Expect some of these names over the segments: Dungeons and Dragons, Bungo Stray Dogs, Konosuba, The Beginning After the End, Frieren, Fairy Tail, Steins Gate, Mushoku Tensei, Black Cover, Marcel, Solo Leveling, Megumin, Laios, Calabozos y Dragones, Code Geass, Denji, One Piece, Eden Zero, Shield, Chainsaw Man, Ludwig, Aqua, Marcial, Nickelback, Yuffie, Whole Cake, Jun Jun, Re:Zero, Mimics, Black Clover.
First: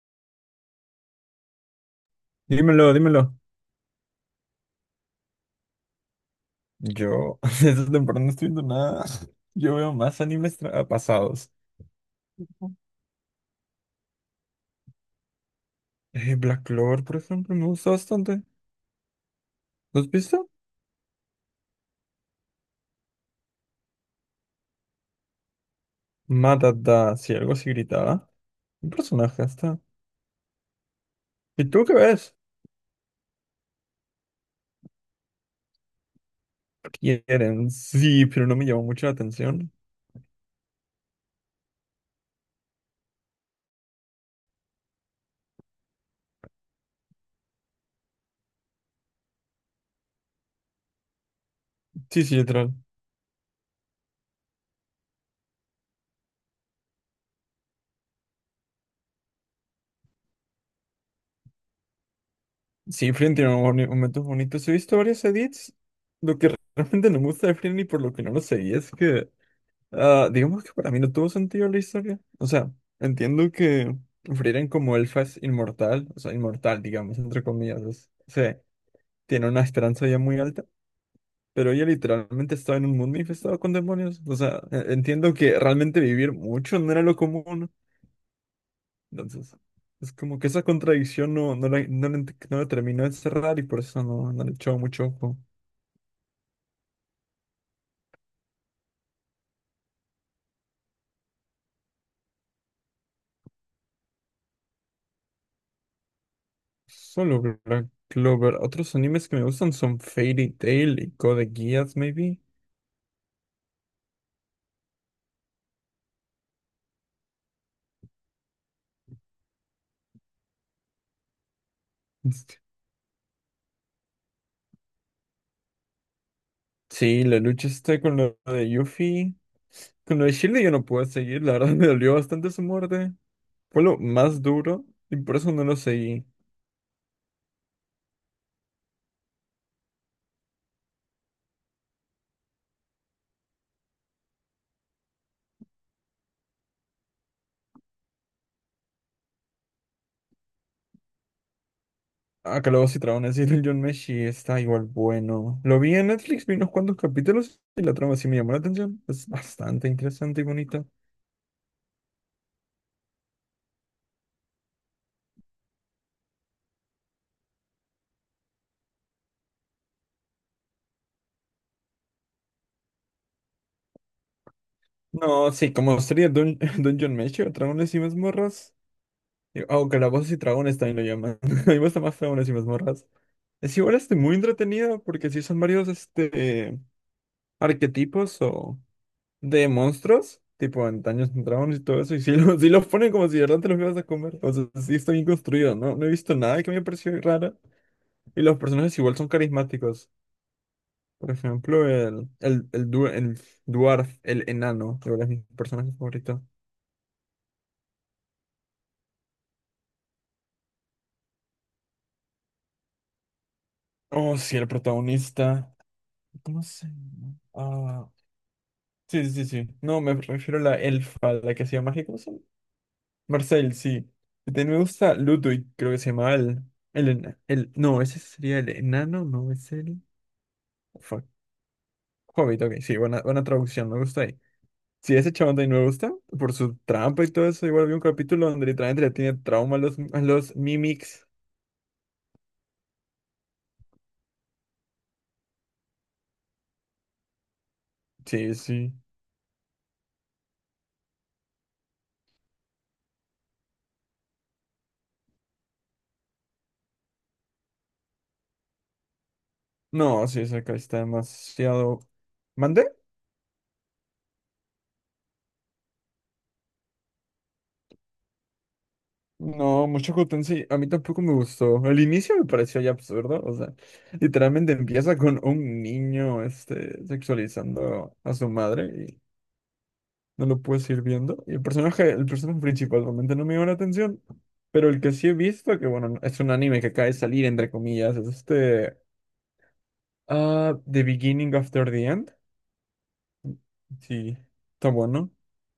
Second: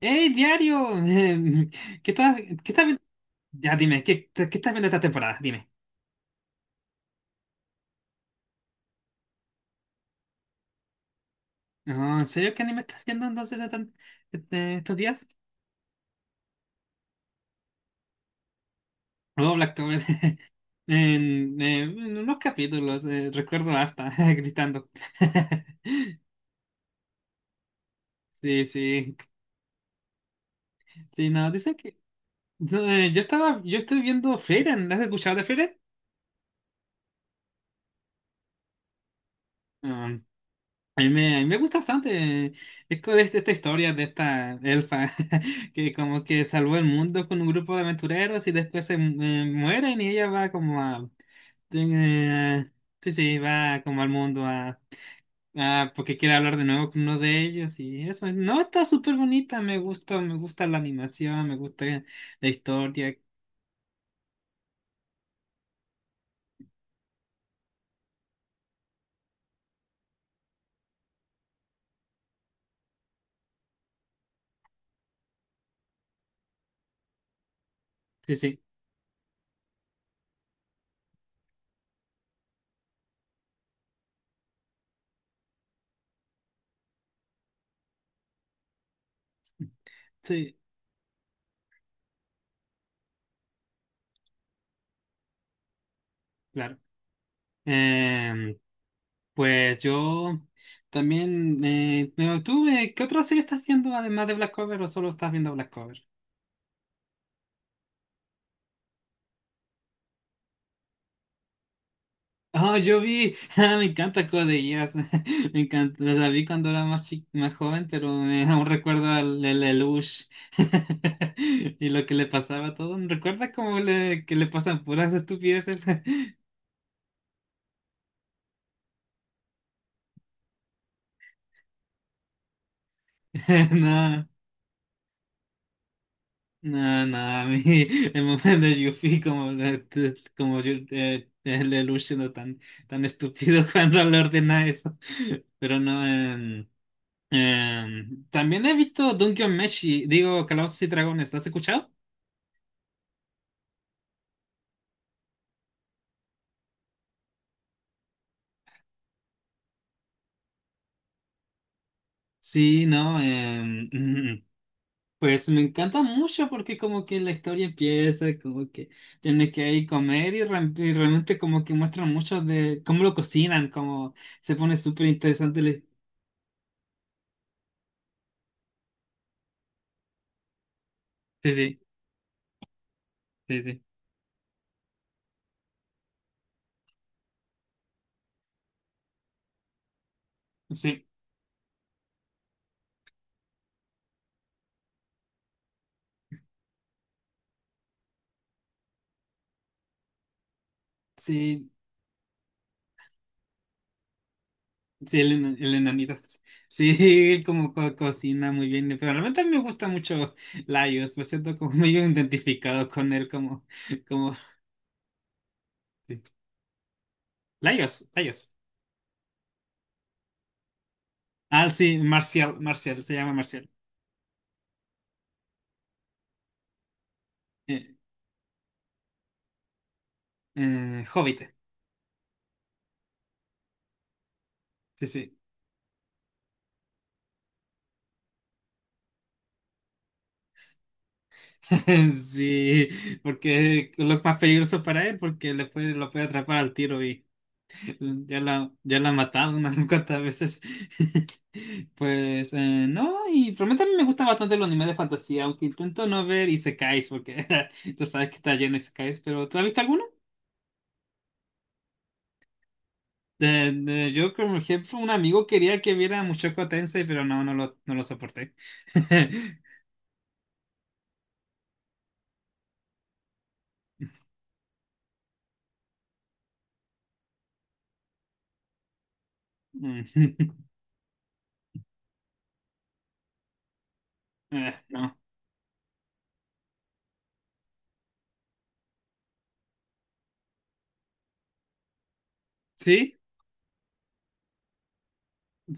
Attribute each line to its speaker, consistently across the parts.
Speaker 1: Hey diario! ¿Qué estás, qué estás
Speaker 2: Dímelo,
Speaker 1: vi-
Speaker 2: dímelo.
Speaker 1: Ya dime, ¿qué estás viendo esta temporada? Dime.
Speaker 2: Yo esta temporada no estoy viendo nada. Yo veo más pasados.
Speaker 1: No, ¿en serio qué anime estás viendo entonces estos días?
Speaker 2: Black Clover, por ejemplo, me gusta bastante.
Speaker 1: Oh, Blacktober.
Speaker 2: ¿Lo has visto?
Speaker 1: En unos capítulos, recuerdo hasta gritando.
Speaker 2: Matata, si algo así gritaba.
Speaker 1: Sí,
Speaker 2: Un
Speaker 1: sí.
Speaker 2: personaje hasta.
Speaker 1: Sí, no,
Speaker 2: ¿Y
Speaker 1: dice
Speaker 2: tú qué
Speaker 1: que.
Speaker 2: ves?
Speaker 1: No, yo estoy viendo Frieren. ¿Has escuchado de Frieren?
Speaker 2: Quieren, sí, pero no me llamó mucho la atención.
Speaker 1: Mm. A mí me gusta bastante, esta historia de esta elfa que como que salvó el mundo con un grupo de aventureros y después mueren y ella va como a...
Speaker 2: Sí, sí,
Speaker 1: eh,
Speaker 2: literal.
Speaker 1: sí, sí, va como al mundo a, porque quiere hablar de nuevo con uno de ellos y eso. No, está súper bonita, me gusta la animación, me gusta la
Speaker 2: Sí,
Speaker 1: historia.
Speaker 2: Frieren tiene momentos bonitos. He visto varios edits. Lo que realmente no me gusta de Frieren y por lo que no lo seguí es que digamos que para mí no tuvo sentido la historia. O sea, entiendo que Frieren como elfa es inmortal, o sea, inmortal, digamos, entre comillas.
Speaker 1: Sí,
Speaker 2: Se
Speaker 1: sí,
Speaker 2: tiene una esperanza ya muy alta, pero ella literalmente estaba en un mundo infestado con demonios. O sea, entiendo que realmente vivir mucho no era lo común. Entonces, es como que
Speaker 1: sí,
Speaker 2: esa contradicción no la terminó de cerrar y por eso no, no le echó mucho ojo.
Speaker 1: claro. Em, pues yo también, me mantuve. ¿Qué otra serie estás viendo además de Black Cover o solo estás viendo Black Cover?
Speaker 2: Solo Black Clover. Otros animes que me gustan son Fairy Tail y Code Geass, maybe.
Speaker 1: Oh, yo vi, ah, me encanta Code Geass. Me encanta, la vi cuando era más joven, pero me aún recuerdo al el Lelouch y lo que le pasaba a todo. ¿Recuerdas cómo le que le pasan puras estupideces?
Speaker 2: Sí, la lucha está con lo de Yuffie. Con lo de Shield yo no pude seguir, la verdad, me dolió bastante su muerte. Fue lo
Speaker 1: No.
Speaker 2: más duro y por eso no lo seguí.
Speaker 1: No, no, a mí el momento de Yuffie como, el Lelouch siendo tan, tan estúpido cuando le ordena eso. Pero no, también he visto Dungeon Meshi, digo, Calabozos y Dragones, ¿lo has escuchado?
Speaker 2: Ah, Calabozos y Dragones y el John Meshi está igual bueno. Lo vi en Netflix, vi unos cuantos capítulos y la trama sí me llamó la atención. Es bastante interesante y bonita.
Speaker 1: Sí, no, pues me encanta mucho porque como que la historia empieza, como que tiene que ir comer y, y realmente como que muestran mucho de cómo lo cocinan, como se pone súper
Speaker 2: No,
Speaker 1: interesante.
Speaker 2: sí,
Speaker 1: La-
Speaker 2: como sería Dun Dungeon Meshi o Dragones y Mazmorras. O Calabozos y Dragones también lo llaman. A
Speaker 1: Sí,
Speaker 2: mí me
Speaker 1: sí,
Speaker 2: gusta más Dragones y Mazmorras.
Speaker 1: sí,
Speaker 2: Es
Speaker 1: sí.
Speaker 2: igual este muy entretenida porque sí son varios este arquetipos o de monstruos, tipo en
Speaker 1: Sí.
Speaker 2: Dungeons and Dragons y todo eso, y si los ponen como si de verdad te los ibas a comer. O sea, sí está bien construido, ¿no? No he visto nada que me haya parecido raro. Y los personajes igual son carismáticos. Por
Speaker 1: Sí,
Speaker 2: ejemplo, el dwarf, el enano, de
Speaker 1: sí,
Speaker 2: verdad
Speaker 1: el,
Speaker 2: es mi
Speaker 1: el
Speaker 2: personaje
Speaker 1: enanito.
Speaker 2: favorito.
Speaker 1: Sí, él como cocina muy bien, pero realmente a mí me gusta mucho Laios, me siento como medio identificado con él, como,
Speaker 2: Oh, sí, el protagonista.
Speaker 1: sí.
Speaker 2: ¿Cómo se llama?
Speaker 1: Laios, Laios.
Speaker 2: Sí, sí, sí. No, me refiero a la elfa, la que
Speaker 1: Ah,
Speaker 2: hacía
Speaker 1: sí,
Speaker 2: mágica.
Speaker 1: Marcial, Marcial, se llama Marcial.
Speaker 2: Marcel, sí. También me gusta Ludwig, creo que se llama
Speaker 1: Eh,
Speaker 2: No, ese sería el enano, no es el... Fuck.
Speaker 1: Hobbit,
Speaker 2: Hobbit, ok, sí, buena, buena traducción, me gusta ahí.
Speaker 1: sí,
Speaker 2: Sí, ese
Speaker 1: sí.
Speaker 2: chabón también me gusta, por su trampa y todo eso. Igual vi un capítulo donde literalmente le tiene trauma a los Mimics.
Speaker 1: Sí, porque es lo más peligroso para él, porque le puede, lo puede atrapar al tiro.
Speaker 2: Sí, sí.
Speaker 1: Ya la he matado unas cuantas veces. Pues no, y realmente a mí me gusta bastante los animes de fantasía, aunque intento no ver isekais, porque tú sabes que está lleno de isekais, pero ¿tú has visto alguno?
Speaker 2: No, sí, esa acá está demasiado... ¿Mande?
Speaker 1: Yo, como ejemplo, un amigo quería que viera Mushoku Tensei, pero no, no lo soporté.
Speaker 2: No, mucho Houten sí, a mí tampoco me gustó. El inicio me pareció ya absurdo, o sea, literalmente empieza con un niño, este, sexualizando a su madre y
Speaker 1: Mm.
Speaker 2: no lo puedes ir viendo. Y el personaje principal realmente no me dio la atención, pero el que
Speaker 1: No.
Speaker 2: sí he visto, que bueno, es un anime que acaba de salir, entre comillas, es The Beginning After the End.
Speaker 1: Sí,
Speaker 2: Sí, está bueno.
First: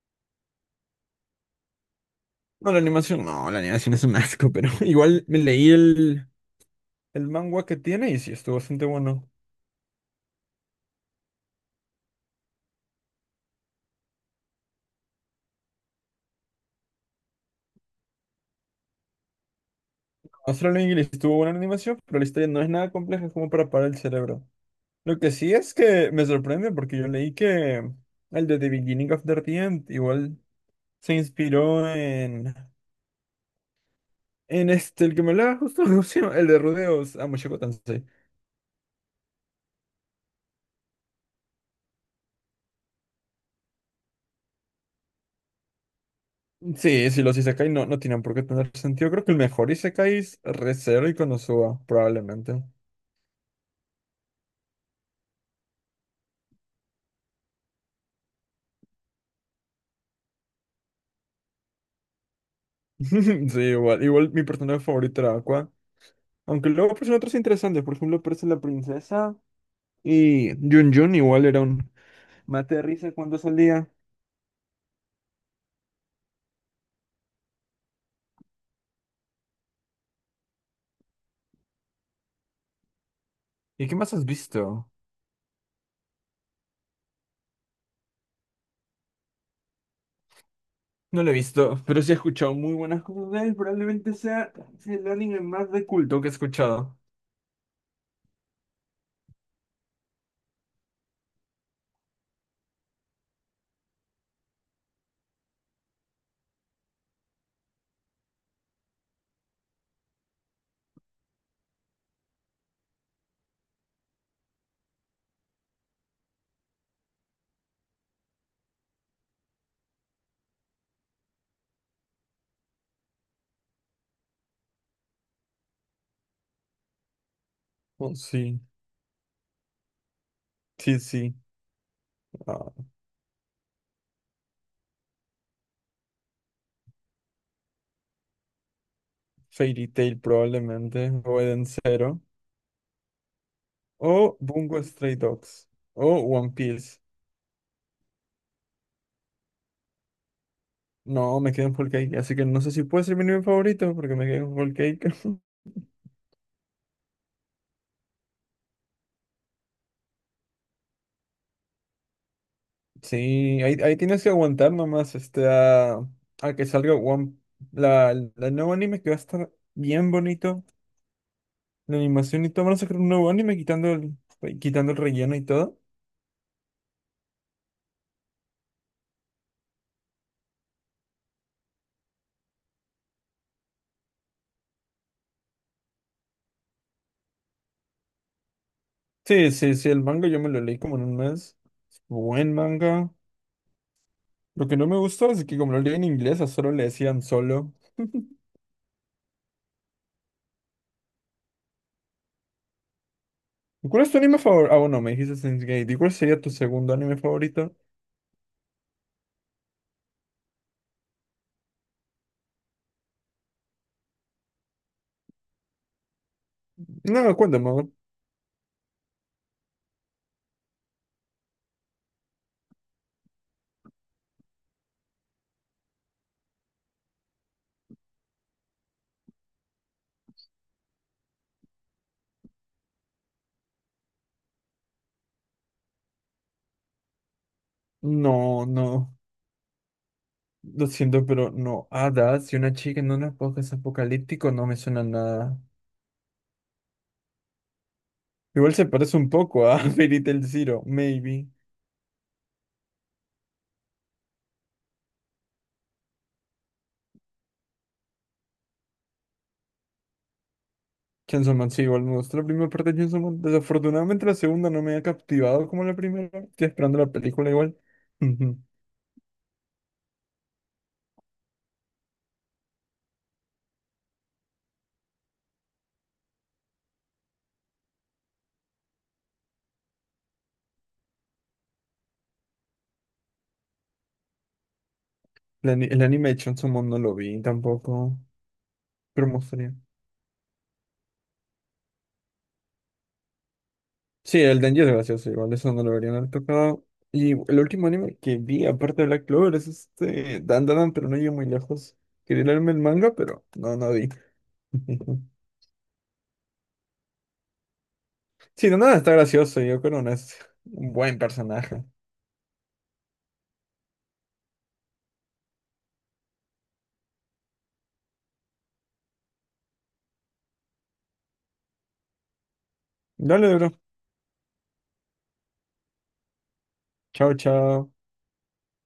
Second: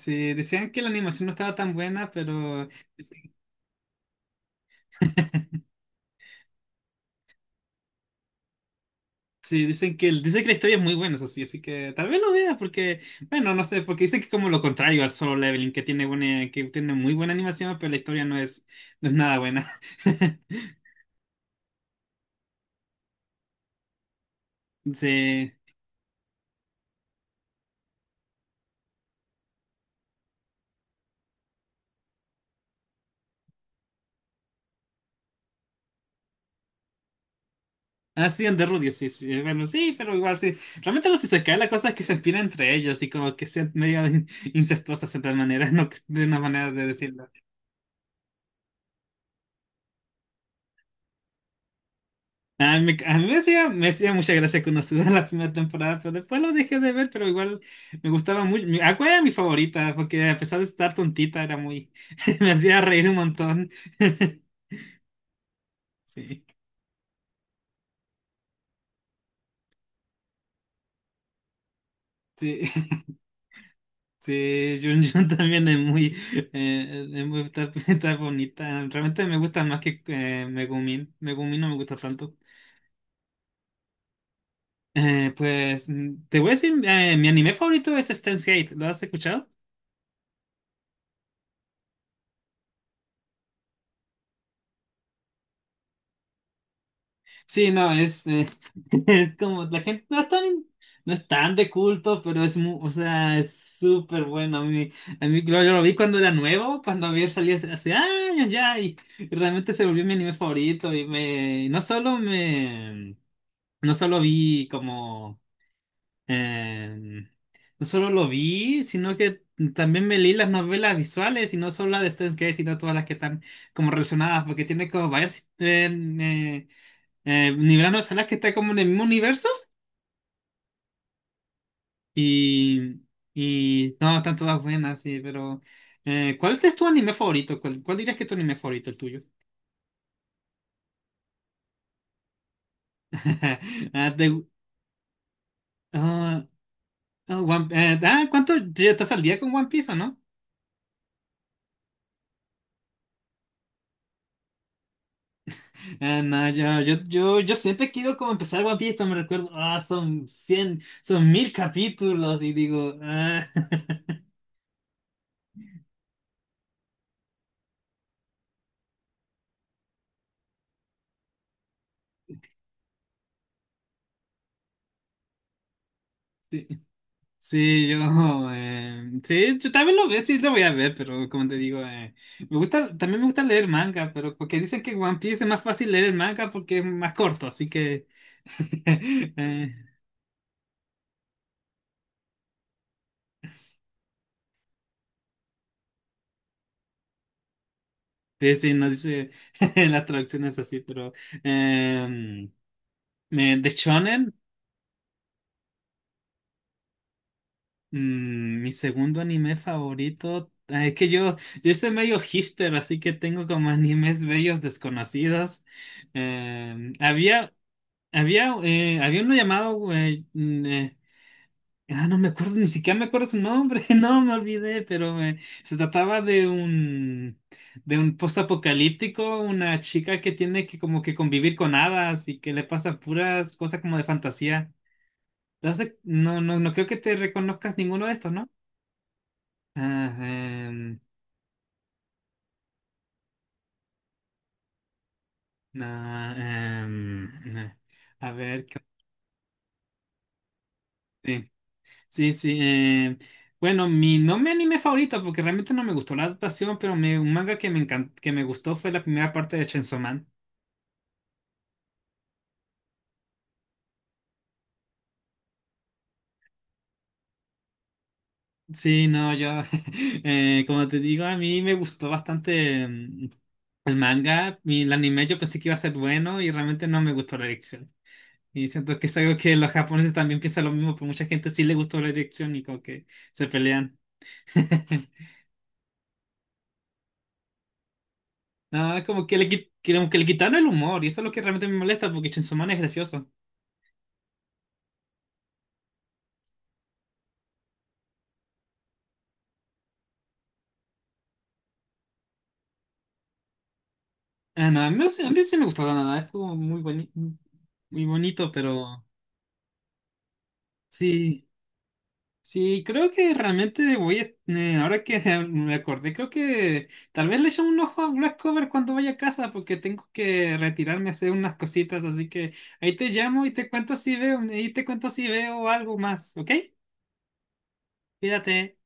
Speaker 1: sí, decían que la animación no estaba tan buena, pero...
Speaker 2: No, la animación es un asco, pero igual me leí el manga que tiene y sí, estuvo bastante bueno.
Speaker 1: Sí, dicen que, dicen que la historia es muy buena, eso sí, así que tal vez lo veas porque, bueno, no sé, porque dicen que es como lo contrario al Solo Leveling, que tiene buena, que tiene muy buena animación, pero la historia no es nada buena.
Speaker 2: Astral English tuvo buena animación, pero la historia no es nada compleja, es como para parar el cerebro. Lo que
Speaker 1: Sí.
Speaker 2: sí es que me sorprende porque yo leí que el de The Beginning of the End igual se inspiró en este, el que me hablaba justo, ¿cómo se llama? El de Rudeos, Mushoku Tensei.
Speaker 1: Ah, sí, en Rudy, sí, sí, bueno, sí, pero igual sí. Realmente los cae la cosa es que se inspiran entre ellos y como que sean medio incestuosas de tal manera, no, de una manera de
Speaker 2: Sí, sí,
Speaker 1: decirlo.
Speaker 2: los Isekai no, no tienen por qué tener sentido. Creo que el mejor Isekai es Re:Zero y Konosuba, probablemente.
Speaker 1: A mí me hacía mucha gracia que uno suda la primera temporada, pero después lo dejé de ver, pero igual me gustaba mucho. Mi- Aqua era mi favorita, porque a pesar de estar tontita, era muy... me hacía reír un
Speaker 2: Sí,
Speaker 1: montón.
Speaker 2: igual, igual mi personaje favorito era Aqua.
Speaker 1: Sí,
Speaker 2: Aunque luego aparecen otros interesantes, por ejemplo, aparece la princesa. Y Jun Jun igual era un
Speaker 1: sí,
Speaker 2: mate de risa cuando salía.
Speaker 1: sí, Jun Jun también es muy, está, está bonita. Realmente me gusta más que, Megumin. Megumin no me gusta tanto.
Speaker 2: ¿Y qué más has visto?
Speaker 1: Pues te voy a decir, mi anime favorito es Steins Gate. ¿Lo has escuchado?
Speaker 2: No lo he visto, pero sí he escuchado muy buenas cosas de él. Probablemente sea el anime más de culto que he escuchado.
Speaker 1: Sí, no, es como la gente no es tan de culto, pero es muy, o sea, es súper bueno. Yo lo vi cuando era nuevo, cuando había salido hace, hace años ya, y realmente se volvió mi anime favorito. No solo vi como, em, no solo lo vi, sino que también me leí las novelas visuales, y no solo la de Steins Gate, sino todas las que están como relacionadas, porque tiene como varias. eh, nivelaron a
Speaker 2: Oh,
Speaker 1: Salas que está
Speaker 2: sí,
Speaker 1: como en el mismo universo.
Speaker 2: sí, sí. Ah,
Speaker 1: Y, y no, están todas buenas, sí, pero ¿cuál es tu anime favorito? Cuál dirías que es tu anime favorito, el tuyo?
Speaker 2: Fairy Tail probablemente, o Eden Zero,
Speaker 1: Ah,
Speaker 2: o
Speaker 1: te-
Speaker 2: Bungo Stray Dogs, o
Speaker 1: ah,
Speaker 2: One Piece.
Speaker 1: ah, ah, ¿cuánto ya estás al día con One Piece o no?
Speaker 2: No, me quedé en Whole Cake, así que no sé si puede ser mi anime favorito, porque me quedé en Whole Cake.
Speaker 1: No, yo siempre quiero como empezar One Piece, pero me recuerdo, ah, son 100 son 1000 capítulos y digo, ah.
Speaker 2: Sí, ahí tienes que aguantar nomás este, a que salga la nuevo anime que va a estar bien bonito. La animación y todo. Van a sacar un nuevo anime quitando quitando el relleno y todo.
Speaker 1: Sí, yo, sí, yo también lo veo, sí lo voy a ver, pero como te digo, me gusta, también me gusta leer manga, pero porque dicen que One Piece es más fácil leer el manga porque es más corto, así que,
Speaker 2: Sí,
Speaker 1: eh,
Speaker 2: sí, sí, el manga yo me lo leí como en un mes. Buen manga. Lo que no me gustó es que como lo leí en inglés, a solo le decían solo.
Speaker 1: sí, sí, no dice las traducciones así, pero eh, de
Speaker 2: ¿Cuál es tu
Speaker 1: Shonen,
Speaker 2: anime favorito? Ah, bueno, me dijiste Steins Gate. ¿Y cuál sería tu segundo anime favorito?
Speaker 1: mi segundo anime favorito, ah, es que yo soy medio hipster, así que tengo como animes bellos desconocidos.
Speaker 2: No,
Speaker 1: Había.
Speaker 2: cuéntame.
Speaker 1: Había uno llamado, güey, ah, no me acuerdo, ni siquiera me acuerdo su nombre, no me olvidé, pero se trataba de un postapocalíptico, una chica que tiene que como que convivir con hadas y que le pasan puras cosas como de fantasía. Entonces, no creo que te reconozcas ninguno de estos, ¿no?
Speaker 2: No, no.
Speaker 1: Ah,
Speaker 2: Lo siento, pero no, hadas y una chica en un podcast apocalíptico no me suena nada.
Speaker 1: no, em, eh, a ver,
Speaker 2: Igual
Speaker 1: ¿qué-
Speaker 2: se parece un poco a Fairy Tail Zero, maybe.
Speaker 1: sí. Sí, sí. Bueno, mi no mi anime favorito, porque realmente no me gustó la adaptación, pero un manga que que me gustó fue la primera parte de Chainsaw Man.
Speaker 2: Chainsaw Man, sí, igual me gustó la primera parte de Chainsaw Man. Desafortunadamente la segunda no me ha captivado como la primera. Estoy esperando la película igual. Ujú.
Speaker 1: Sí, no, yo, como te digo, a mí me gustó bastante, el manga, y el anime yo pensé que iba a ser bueno y realmente no me gustó la dirección. Y siento que es algo que los japoneses también piensan lo mismo, pero mucha gente sí le gustó la dirección y como que se pelean.
Speaker 2: El anime de Chainsaw Man no lo vi tampoco,
Speaker 1: No, como
Speaker 2: pero me
Speaker 1: que le,
Speaker 2: gustaría.
Speaker 1: como que le quitaron el humor y eso es lo que realmente me molesta porque Chainsaw Man es gracioso.
Speaker 2: Sí, el Denji es gracioso igual, eso no lo deberían haber tocado. Y el último anime que vi, aparte de Black Clover, es este Dan, pero no llegué muy lejos. Quería leerme el manga, pero no, no vi
Speaker 1: Ah, no, a mí, a mí sí me gustó la nada, estuvo muy bonito,
Speaker 2: Sí, no, nada,
Speaker 1: pero
Speaker 2: está gracioso. Yoko no es un buen
Speaker 1: sí,
Speaker 2: personaje.
Speaker 1: sí, creo que realmente voy a, ahora que me acordé, creo que tal vez le eche un ojo a Black Cover cuando vaya a casa, porque tengo que retirarme a hacer unas cositas, así que ahí te llamo y
Speaker 2: Dale,
Speaker 1: te
Speaker 2: bro.
Speaker 1: cuento si veo, ahí te cuento si veo algo más, ¿ok?
Speaker 2: Chao, chao.
Speaker 1: Cuídate.